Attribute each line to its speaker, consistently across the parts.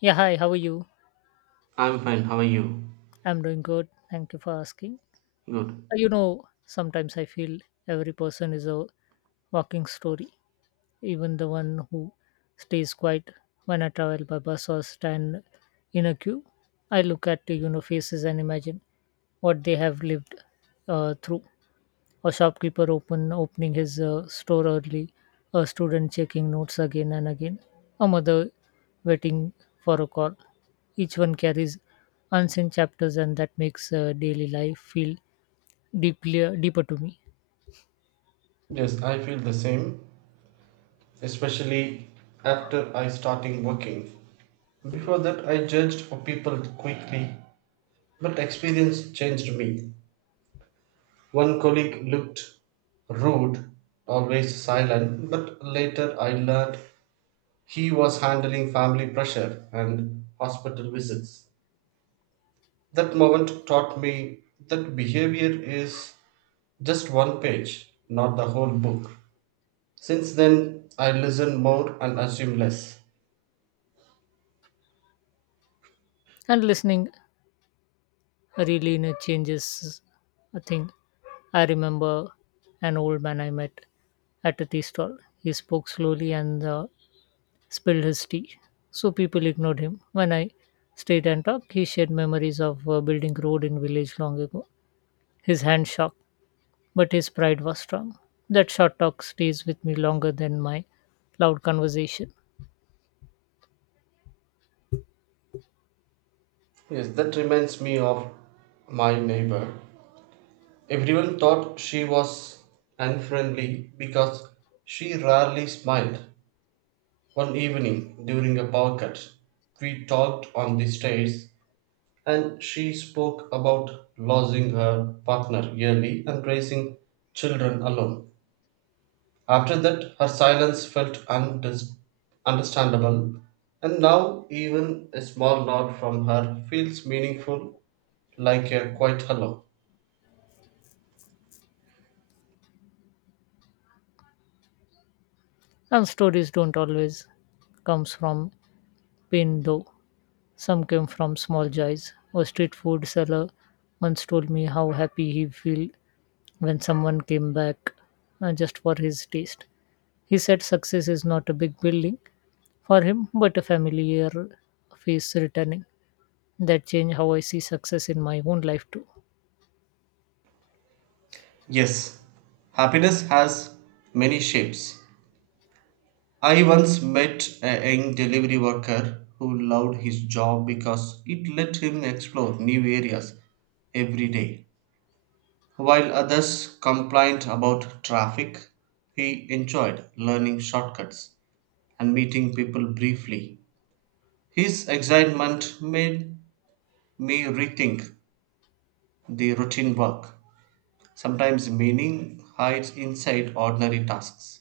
Speaker 1: Yeah, hi, how are you?
Speaker 2: I'm fine. How are you?
Speaker 1: I'm doing good. Thank you for asking.
Speaker 2: Good.
Speaker 1: Sometimes I feel every person is a walking story, even the one who stays quiet when I travel by bus or stand in a queue. I look at faces and imagine what they have lived through. A shopkeeper opening his store early, a student checking notes again and again, a mother waiting for a call. Each one carries unseen chapters, and that makes daily life feel deeply deeper to me.
Speaker 2: Yes, I feel the same, especially after I starting working. Before that, I judged for people quickly, but experience changed me. One colleague looked rude, always silent, but later I learned he was handling family pressure and hospital visits. That moment taught me that behavior is just one page, not the whole book. Since then, I listen more and assume less.
Speaker 1: And listening really changes a thing. I remember an old man I met at a tea stall. He spoke slowly, and the spilled his tea, so people ignored him. When I stayed and talked, he shared memories of building road in village long ago. His hand shook, but his pride was strong. That short talk stays with me longer than my loud conversation.
Speaker 2: Yes, that reminds me of my neighbor. Everyone thought she was unfriendly because she rarely smiled. One evening during a power cut, we talked on the stairs and she spoke about losing her partner yearly and raising children alone. After that, her silence felt understandable, and now even a small nod from her feels meaningful, like a quiet hello.
Speaker 1: And stories don't always comes from pain though. Some came from small joys. A street food seller once told me how happy he felt when someone came back just for his taste. He said success is not a big building, for him, but a familiar face returning. That changed how I see success in my own life too.
Speaker 2: Yes, happiness has many shapes. I once met a young delivery worker who loved his job because it let him explore new areas every day. While others complained about traffic, he enjoyed learning shortcuts and meeting people briefly. His excitement made me rethink the routine work. Sometimes meaning hides inside ordinary tasks.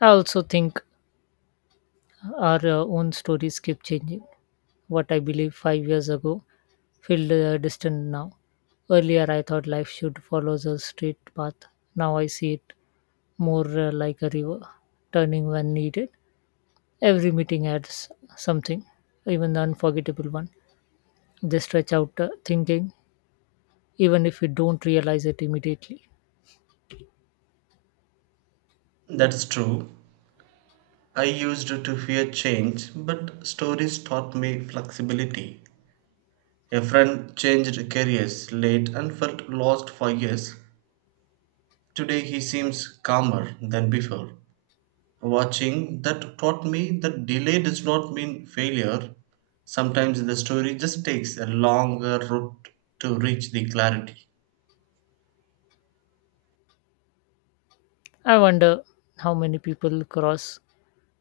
Speaker 1: I also think our own stories keep changing. What I believe 5 years ago feel distant now. Earlier, I thought life should follow the straight path. Now I see it more like a river, turning when needed. Every meeting adds something, even the unforgettable one. They stretch out thinking, even if we don't realize it immediately.
Speaker 2: That's true. I used to fear change, but stories taught me flexibility. A friend changed careers late and felt lost for years. Today he seems calmer than before. Watching that taught me that delay does not mean failure. Sometimes the story just takes a longer route to reach the clarity.
Speaker 1: I wonder how many people cross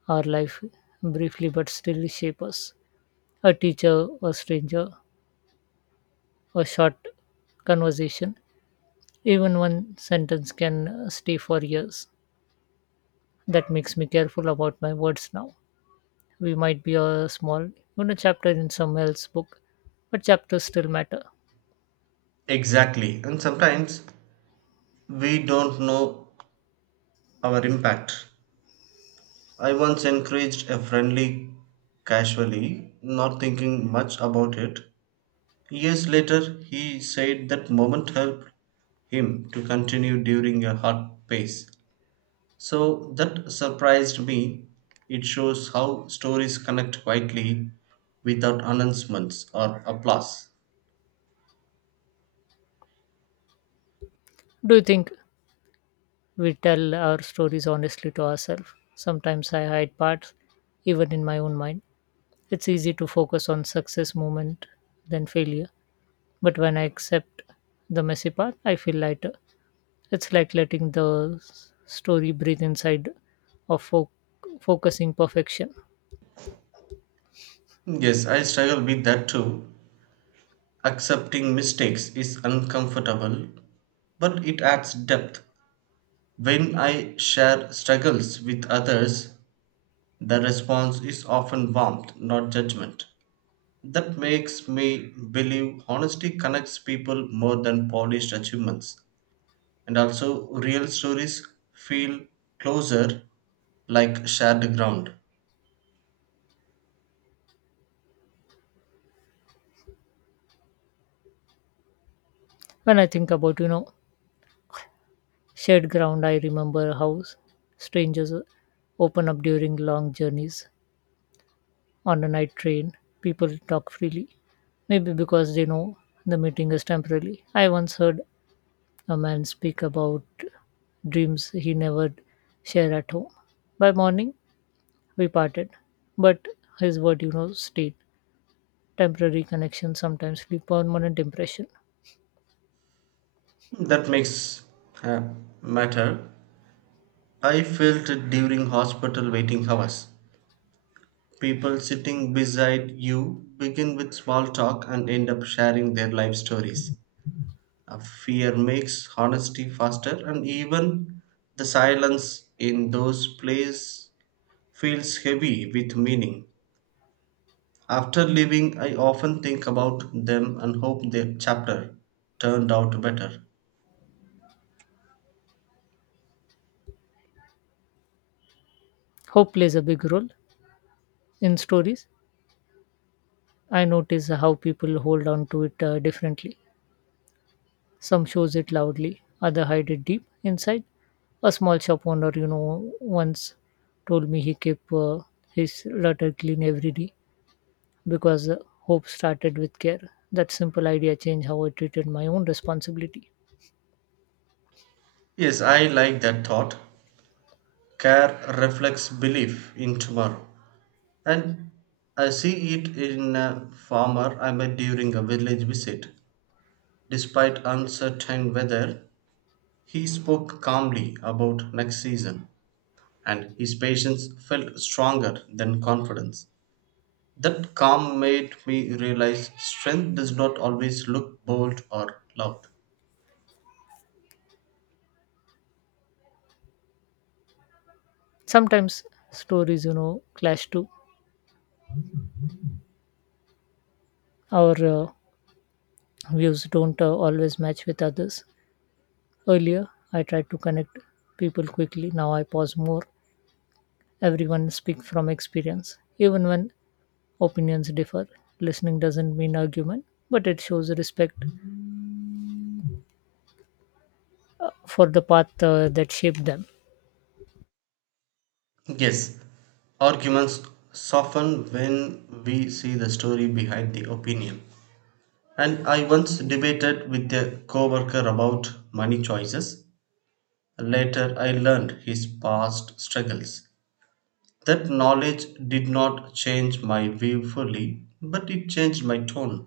Speaker 1: our life briefly but still shape us. A teacher, a stranger, a short conversation, even one sentence can stay for years. That makes me careful about my words now. We might be a small chapter in someone else's book, but chapters still matter.
Speaker 2: Exactly. And sometimes we don't know our impact. I once encouraged a friendly casually, not thinking much about it. Years later, he said that moment helped him to continue during a hard pace. So that surprised me. It shows how stories connect quietly without announcements or applause.
Speaker 1: Do you think we tell our stories honestly to ourselves? Sometimes I hide parts, even in my own mind. It's easy to focus on success moment than failure. But when I accept the messy part, I feel lighter. It's like letting the story breathe inside of focusing perfection.
Speaker 2: Yes, I struggle with that too. Accepting mistakes is uncomfortable, but it adds depth. When I share struggles with others, the response is often warmth, not judgment. That makes me believe honesty connects people more than polished achievements. And also real stories feel closer, like shared ground
Speaker 1: When I think about shared ground, I remember how strangers open up during long journeys on a night train. People talk freely, maybe because they know the meeting is temporary. I once heard a man speak about dreams he never shared at home. By morning, we parted. But his word stayed. Temporary connections sometimes leave permanent impression.
Speaker 2: that makes uh, matter. I felt it during hospital waiting hours. People sitting beside you begin with small talk and end up sharing their life stories. Uh, Fear makes honesty faster, and even the silence in those places feels heavy with meaning. After leaving, I often think about them and hope the chapter turned out better.
Speaker 1: Hope plays a big role in stories. I notice how people hold on to it differently. Some shows it loudly, other hide it deep inside. A small shop owner once told me he kept his litter clean every day because hope started with care. That simple idea changed how I treated my own responsibility.
Speaker 2: Yes, I like that thought. Care reflects belief in tomorrow. And I see it in a farmer I met during a village visit. Despite uncertain weather, he spoke calmly about next season, and his patience felt stronger than confidence. That calm made me realize strength does not always look bold or loud.
Speaker 1: Sometimes stories clash too. Our uh, views don't always match with others. Earlier, I tried to connect people quickly. Now I pause more. Everyone speak from experience. Even when opinions differ, listening doesn't mean argument, but it shows respect for the path that shaped them.
Speaker 2: Yes, arguments soften when we see the story behind the opinion. And I once debated with a coworker about money choices. Later, I learned his past struggles. That knowledge did not change my view fully, but it changed my tone.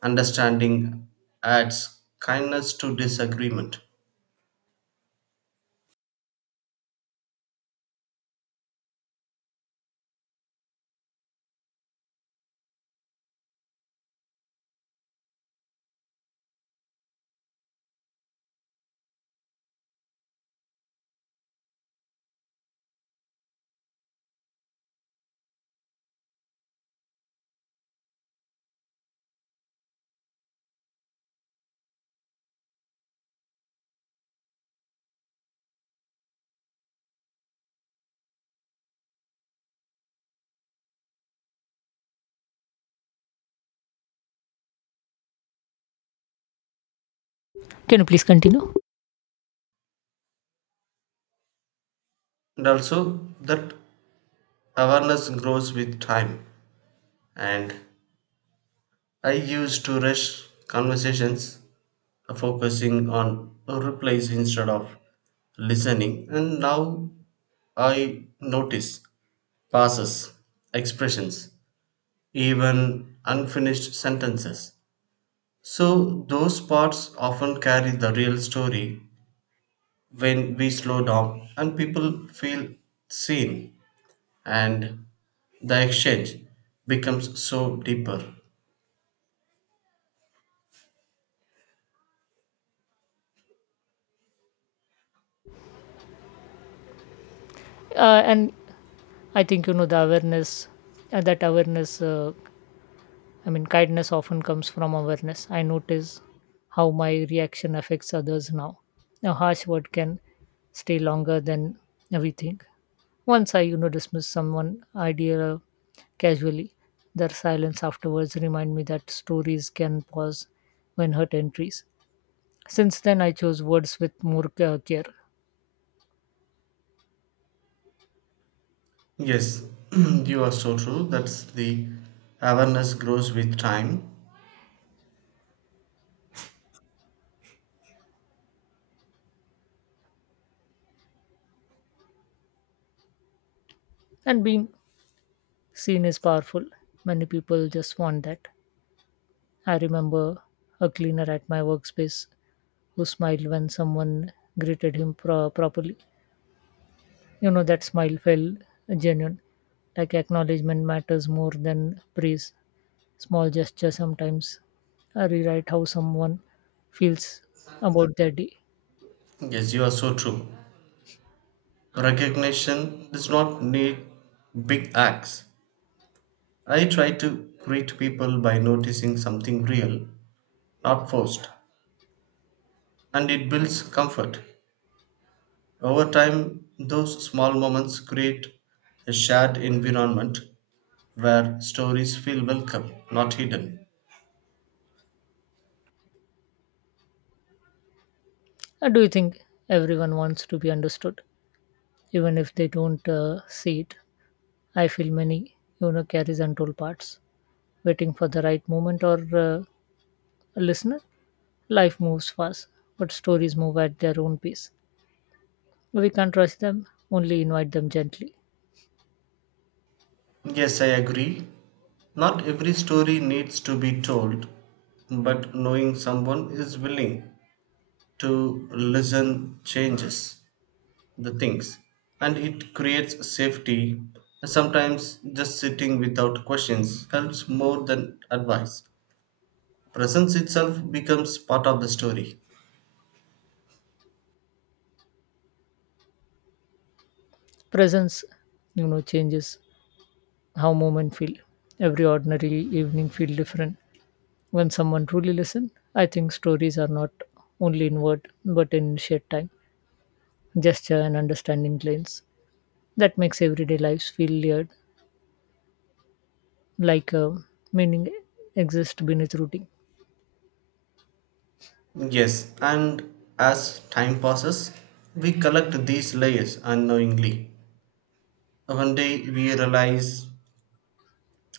Speaker 2: Understanding adds kindness to disagreement.
Speaker 1: Can you please continue?
Speaker 2: And also, that awareness grows with time. And I used to rush conversations, focusing on replies instead of listening, and now I notice pauses, expressions, even unfinished sentences. So, those parts often carry the real story. When we slow down and people feel seen, and the exchange becomes so deeper.
Speaker 1: And I think the that awareness, I mean, kindness often comes from awareness. I notice how my reaction affects others now. A harsh word can stay longer than we think. Once I dismiss someone idea casually, their silence afterwards remind me that stories can pause when hurt entries. Since then, I chose words with more care.
Speaker 2: Yes, you are so true. That's the awareness grows with time.
Speaker 1: And being seen is powerful. Many people just want that. I remember a cleaner at my workspace who smiled when someone greeted him properly. That smile felt genuine, like acknowledgement matters more than praise. Small gestures sometimes rewrite how someone feels about their day.
Speaker 2: Yes, you are so true. Recognition does not need big acts. I try to greet people by noticing something real, not forced, and it builds comfort. Over time, those small moments create a shared environment where stories feel welcome, not hidden.
Speaker 1: Do you think everyone wants to be understood, even if they don't see it? I feel many carries untold parts, waiting for the right moment or a listener. Life moves fast, but stories move at their own pace. We can't rush them, only invite them gently.
Speaker 2: Yes, I agree. Not every story needs to be told, but knowing someone is willing to listen changes the things, and it creates safety. Sometimes just sitting without questions helps more than advice. Presence itself becomes part of the story.
Speaker 1: Presence changes how moment feel. Every ordinary evening feel different when someone truly listens. I think stories are not only inward but in shared time, gesture, and understanding planes. That makes everyday lives feel layered, like meaning exists beneath routine.
Speaker 2: Yes, and as time passes, we collect these layers unknowingly. One day we realize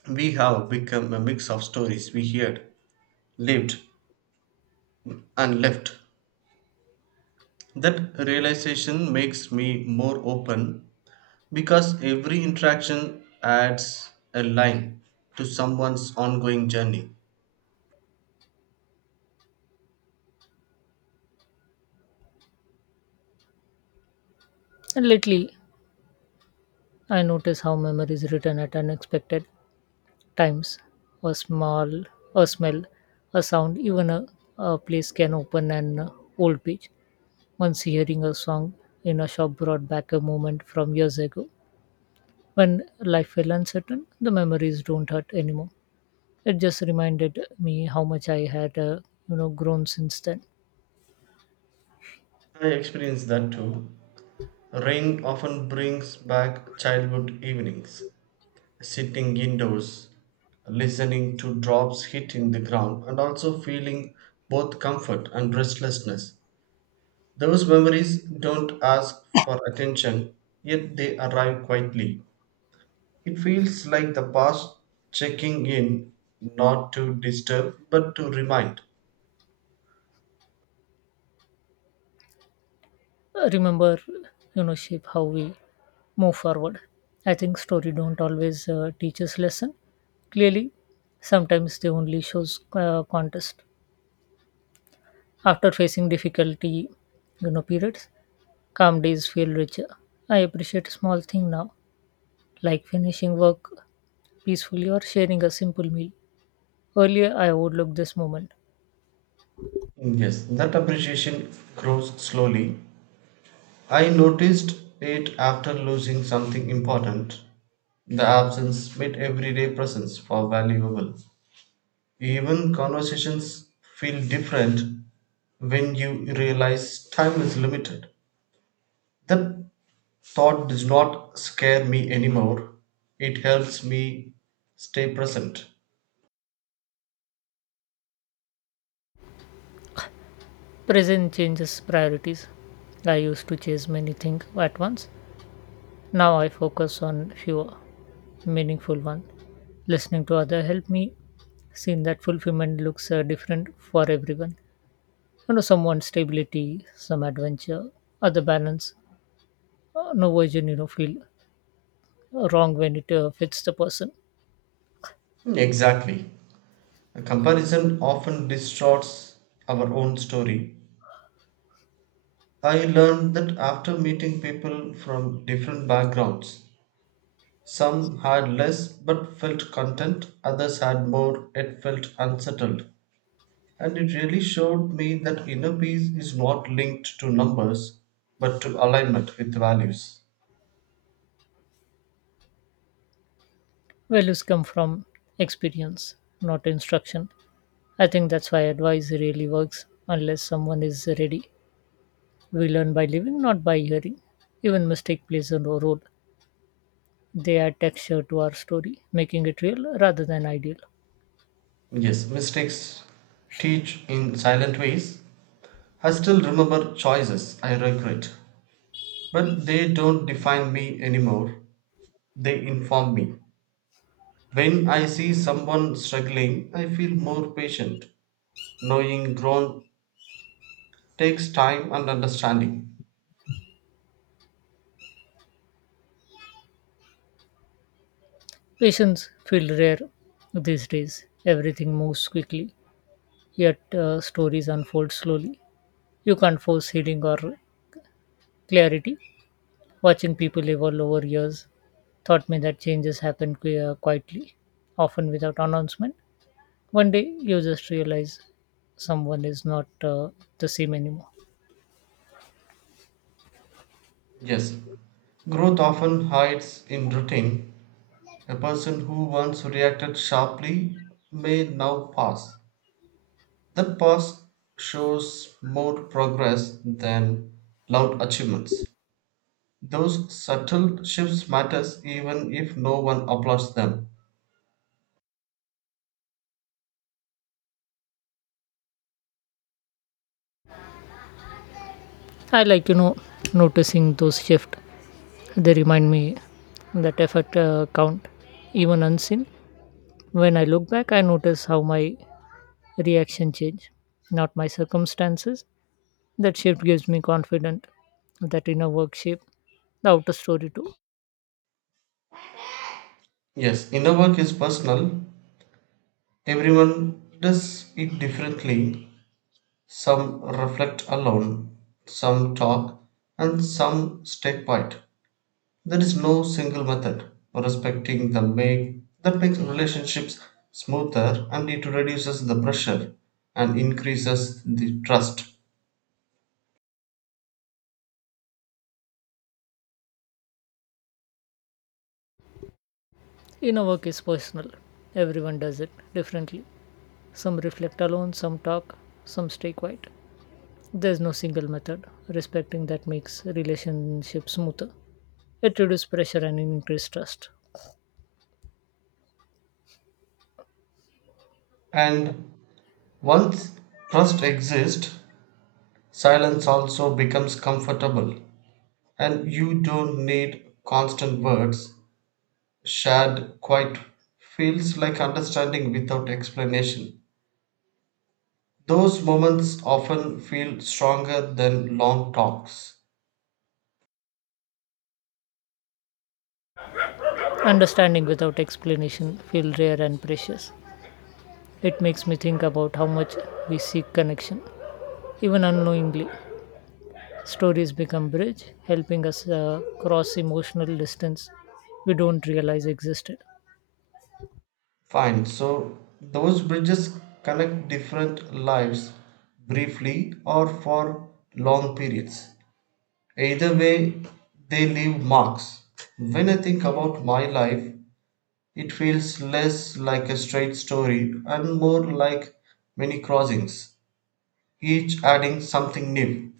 Speaker 2: we have become a mix of stories we heard, lived, and left. That realization makes me more open because every interaction adds a line to someone's ongoing journey.
Speaker 1: And lately, I notice how memory is written at unexpected times. A small, a smell, a sound, even a place can open an old page. Once hearing a song in a shop brought back a moment from years ago when life felt uncertain. The memories don't hurt anymore. It just reminded me how much I had, grown since then.
Speaker 2: I experienced that too. Rain often brings back childhood evenings, sitting indoors, listening to drops hitting the ground, and also feeling both comfort and restlessness. Those memories don't ask for attention, yet they arrive quietly. It feels like the past checking in, not to disturb, but to remind.
Speaker 1: Remember shape how we move forward. I think story don't always teach us lesson. Clearly, sometimes they only shows contest. After facing difficulty periods, calm days feel richer. I appreciate small thing now, like finishing work peacefully or sharing a simple meal. Earlier, I overlooked this moment.
Speaker 2: Yes, that appreciation grows slowly. I noticed it after losing something important. The absence made everyday presence for valuable. Even conversations feel different when you realize time is limited. That thought does not scare me anymore. It helps me stay present.
Speaker 1: Present changes priorities. I used to chase many things at once. Now I focus on fewer meaningful ones. Listening to other help me seeing that fulfillment looks different for everyone. Some stability, some adventure, other balance. No version feel wrong when it fits the person.
Speaker 2: Exactly. A comparison often distorts our own story. I learned that after meeting people from different backgrounds, some had less but felt content, others had more yet felt unsettled. And it really showed me that inner peace is not linked to numbers but to alignment with values.
Speaker 1: Values come from experience, not instruction. I think that's why advice really works unless someone is ready. We learn by living, not by hearing. Even mistake plays a role. They add texture to our story, making it real rather than ideal.
Speaker 2: Yes, mistakes teach in silent ways. I still remember choices I regret, but they don't define me anymore. They inform me. When I see someone struggling, I feel more patient. Knowing growth takes time and understanding.
Speaker 1: Patients feel rare these days. Everything moves quickly, yet stories unfold slowly. You can't force healing or clarity. Watching people evolve over years taught me that changes happen quietly, often without announcement. One day, you just realize someone is not the same anymore.
Speaker 2: Yes, growth often hides in routine. A person who once reacted sharply may now pause. The past shows more progress than loud achievements. Those subtle shifts matters even if no one applauds them.
Speaker 1: I like noticing those shifts. They remind me that effort count even unseen. When I look back, I notice how my reaction changed, not my circumstances. That shift gives me confidence that inner work shape the outer story too.
Speaker 2: Yes, inner work is personal. Everyone does it differently. Some reflect alone, some talk, and some stay quiet. There is no single method. Respecting the make that makes relationships smoother, and it reduces the pressure and increases the trust.
Speaker 1: Inner work is personal. Everyone does it differently. Some reflect alone, some talk, some stay quiet. There's no single method. Respecting that makes relationships smoother. It reduces pressure and increases trust.
Speaker 2: And once trust exists, silence also becomes comfortable, and you don't need constant words. Shared quiet feels like understanding without explanation. Those moments often feel stronger than long talks.
Speaker 1: Understanding without explanation feels rare and precious. It makes me think about how much we seek connection, even unknowingly. Stories become bridge, helping us cross emotional distance we don't realize existed.
Speaker 2: Fine, so those bridges connect different lives briefly or for long periods. Either way, they leave marks. When I think about my life, it feels less like a straight story and more like many crossings, each adding something new.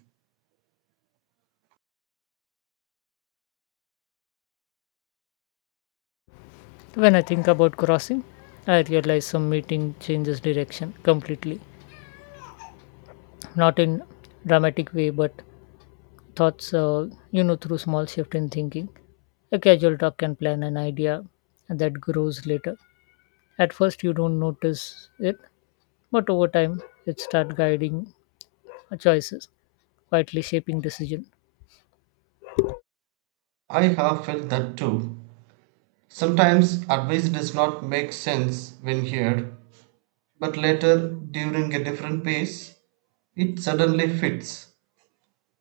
Speaker 1: When I think about crossing, I realize some meeting changes direction completely, not in dramatic way, but thoughts, through small shift in thinking. A casual talk can plan an idea that grows later. At first, you don't notice it, but over time it start guiding our choices, quietly shaping decision.
Speaker 2: I have felt that too. Sometimes advice does not make sense when heard, but later, during a different pace, it suddenly fits.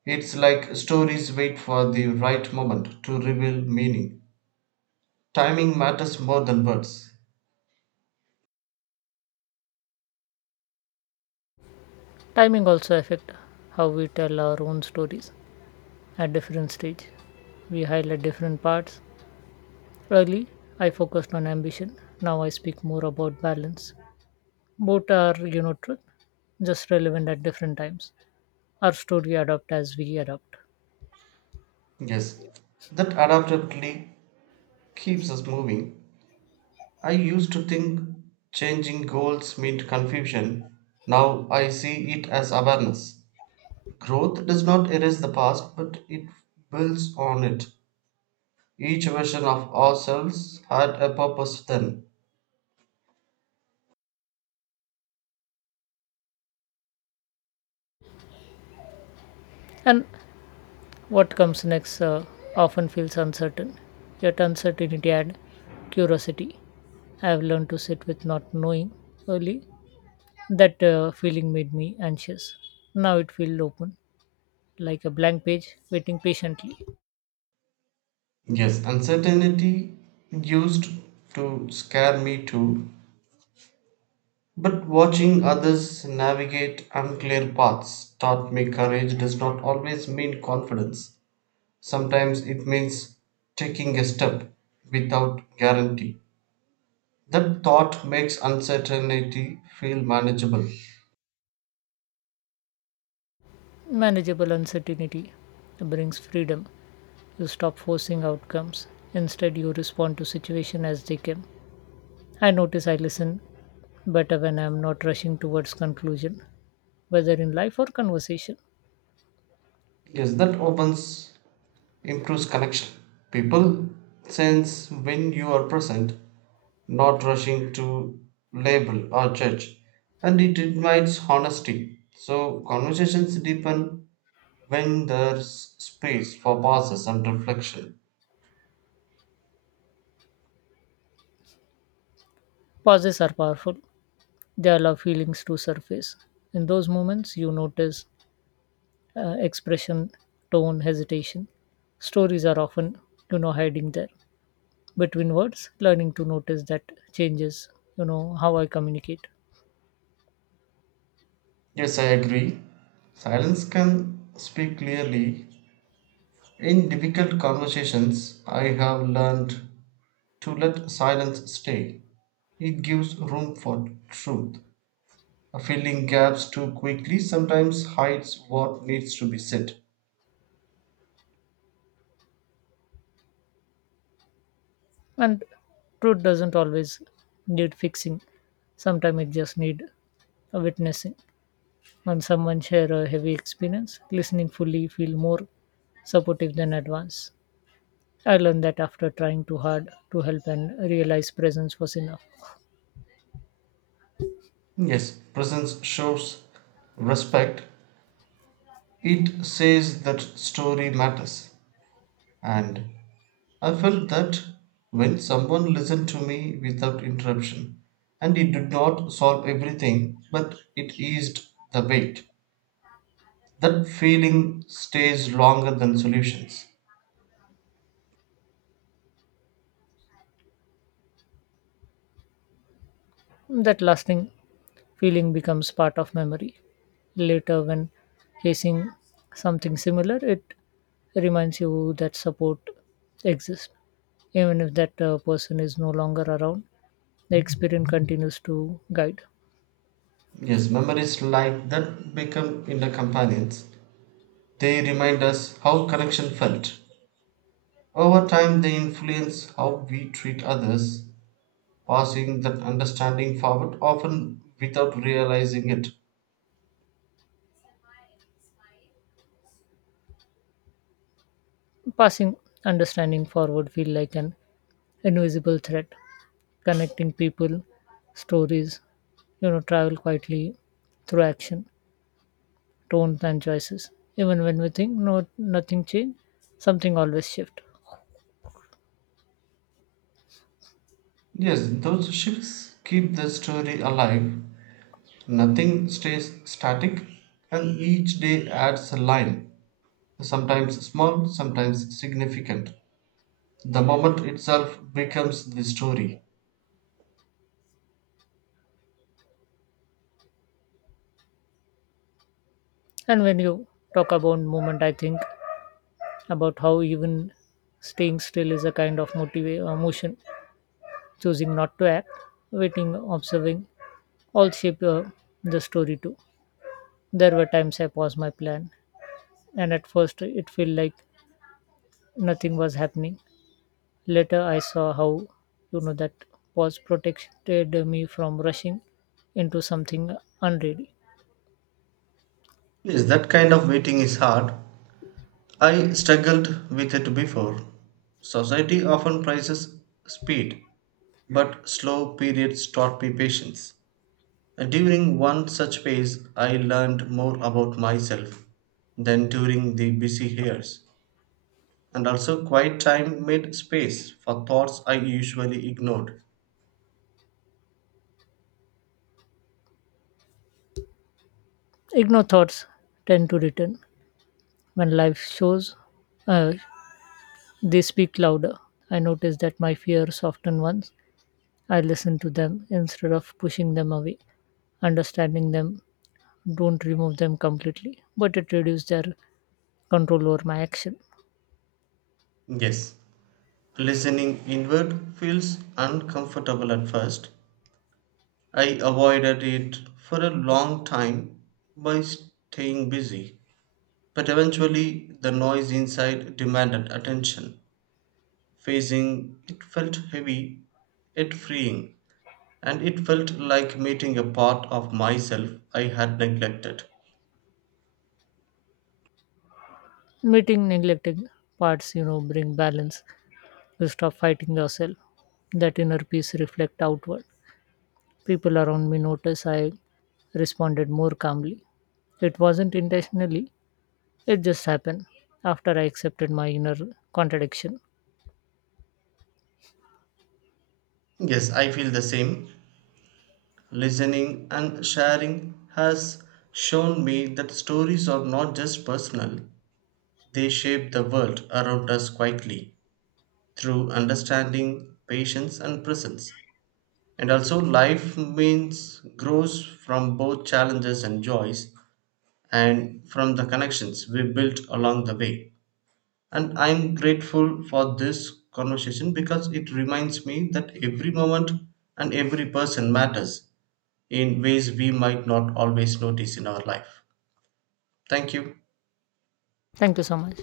Speaker 2: It's like stories wait for the right moment to reveal meaning. Timing matters more than words.
Speaker 1: Timing also affect how we tell our own stories at different stage. We highlight different parts. Early, I focused on ambition. Now I speak more about balance. Both are truth, just relevant at different times. Our story adapt as we adapt.
Speaker 2: Yes, that adaptability keeps us moving. I used to think changing goals meant confusion. Now I see it as awareness. Growth does not erase the past, but it builds on it. Each version of ourselves had a purpose then.
Speaker 1: And what comes next often feels uncertain. Yet uncertainty and curiosity. I have learned to sit with not knowing early. That feeling made me anxious. Now it feels open, like a blank page waiting patiently.
Speaker 2: Yes, uncertainty used to scare me too. But watching others navigate unclear paths taught me courage does not always mean confidence. Sometimes it means taking a step without guarantee. That thought makes uncertainty feel manageable.
Speaker 1: Manageable uncertainty brings freedom. You stop forcing outcomes. Instead, you respond to situation as they come. I notice I listen better when I'm not rushing towards conclusion, whether in life or conversation.
Speaker 2: Yes, that opens, improves connection. People sense when you are present, not rushing to label or judge, and it invites honesty. So, conversations deepen when there's space for pauses and reflection.
Speaker 1: Pauses are powerful. They allow feelings to surface. In those moments, you notice expression, tone, hesitation. Stories are often hiding there between words, learning to notice that changes how I communicate.
Speaker 2: Yes, I agree. Silence can speak clearly. In difficult conversations, I have learned to let silence stay. It gives room for truth. Filling gaps too quickly sometimes hides what needs to be said.
Speaker 1: And truth doesn't always need fixing. Sometimes it just need a witnessing. When someone share a heavy experience, listening fully feel more supportive than advance. I learned that after trying too hard to help and realize presence was enough.
Speaker 2: Yes, presence shows respect. It says that story matters. And I felt that when someone listened to me without interruption, and it did not solve everything, but it eased the weight. That feeling stays longer than solutions.
Speaker 1: That lasting feeling becomes part of memory. Later, when facing something similar, it reminds you that support exists. Even if that person is no longer around, the experience continues to guide.
Speaker 2: Yes, memories like that become inner companions. They remind us how connection felt. Over time, they influence how we treat others, passing that understanding forward often without realizing it.
Speaker 1: Passing understanding forward feel like an invisible thread, connecting people, stories travel quietly through action, tones and choices. Even when we think nothing changed, something always shift.
Speaker 2: Yes, those shifts keep the story alive. Nothing stays static, and each day adds a line, sometimes small, sometimes significant. The moment itself becomes the story.
Speaker 1: And when you talk about movement, I think about how even staying still is a kind of motion, choosing not to act, waiting, observing, all shape the story too. There were times I paused my plan, and at first it felt like nothing was happening. Later, I saw how that pause protected me from rushing into something unready.
Speaker 2: Yes, that kind of waiting is hard. I struggled with it before. Society often prizes speed, but slow periods taught me patience. During one such phase, I learned more about myself than during the busy years. And also, quiet time made space for thoughts I usually ignored.
Speaker 1: Ignore thoughts tend to return when life shows uh, They speak louder. I notice that my fear soften once I listen to them instead of pushing them away. Understanding them don't remove them completely, but it reduces their control over my action.
Speaker 2: Yes, listening inward feels uncomfortable at first. I avoided it for a long time by staying busy, but eventually the noise inside demanded attention. Facing it felt heavy, yet freeing, and it felt like meeting a part of myself I had neglected.
Speaker 1: Meeting neglecting parts bring balance. You stop fighting yourself. That inner peace reflect outward. People around me notice I responded more calmly. It wasn't intentionally, it just happened after I accepted my inner contradiction.
Speaker 2: Yes, I feel the same. Listening and sharing has shown me that stories are not just personal, they shape the world around us quietly, through understanding, patience, and presence. And also, life means grows from both challenges and joys, and from the connections we built along the way. And I'm grateful for this conversation because it reminds me that every moment and every person matters in ways we might not always notice in our life. Thank you.
Speaker 1: Thank you so much.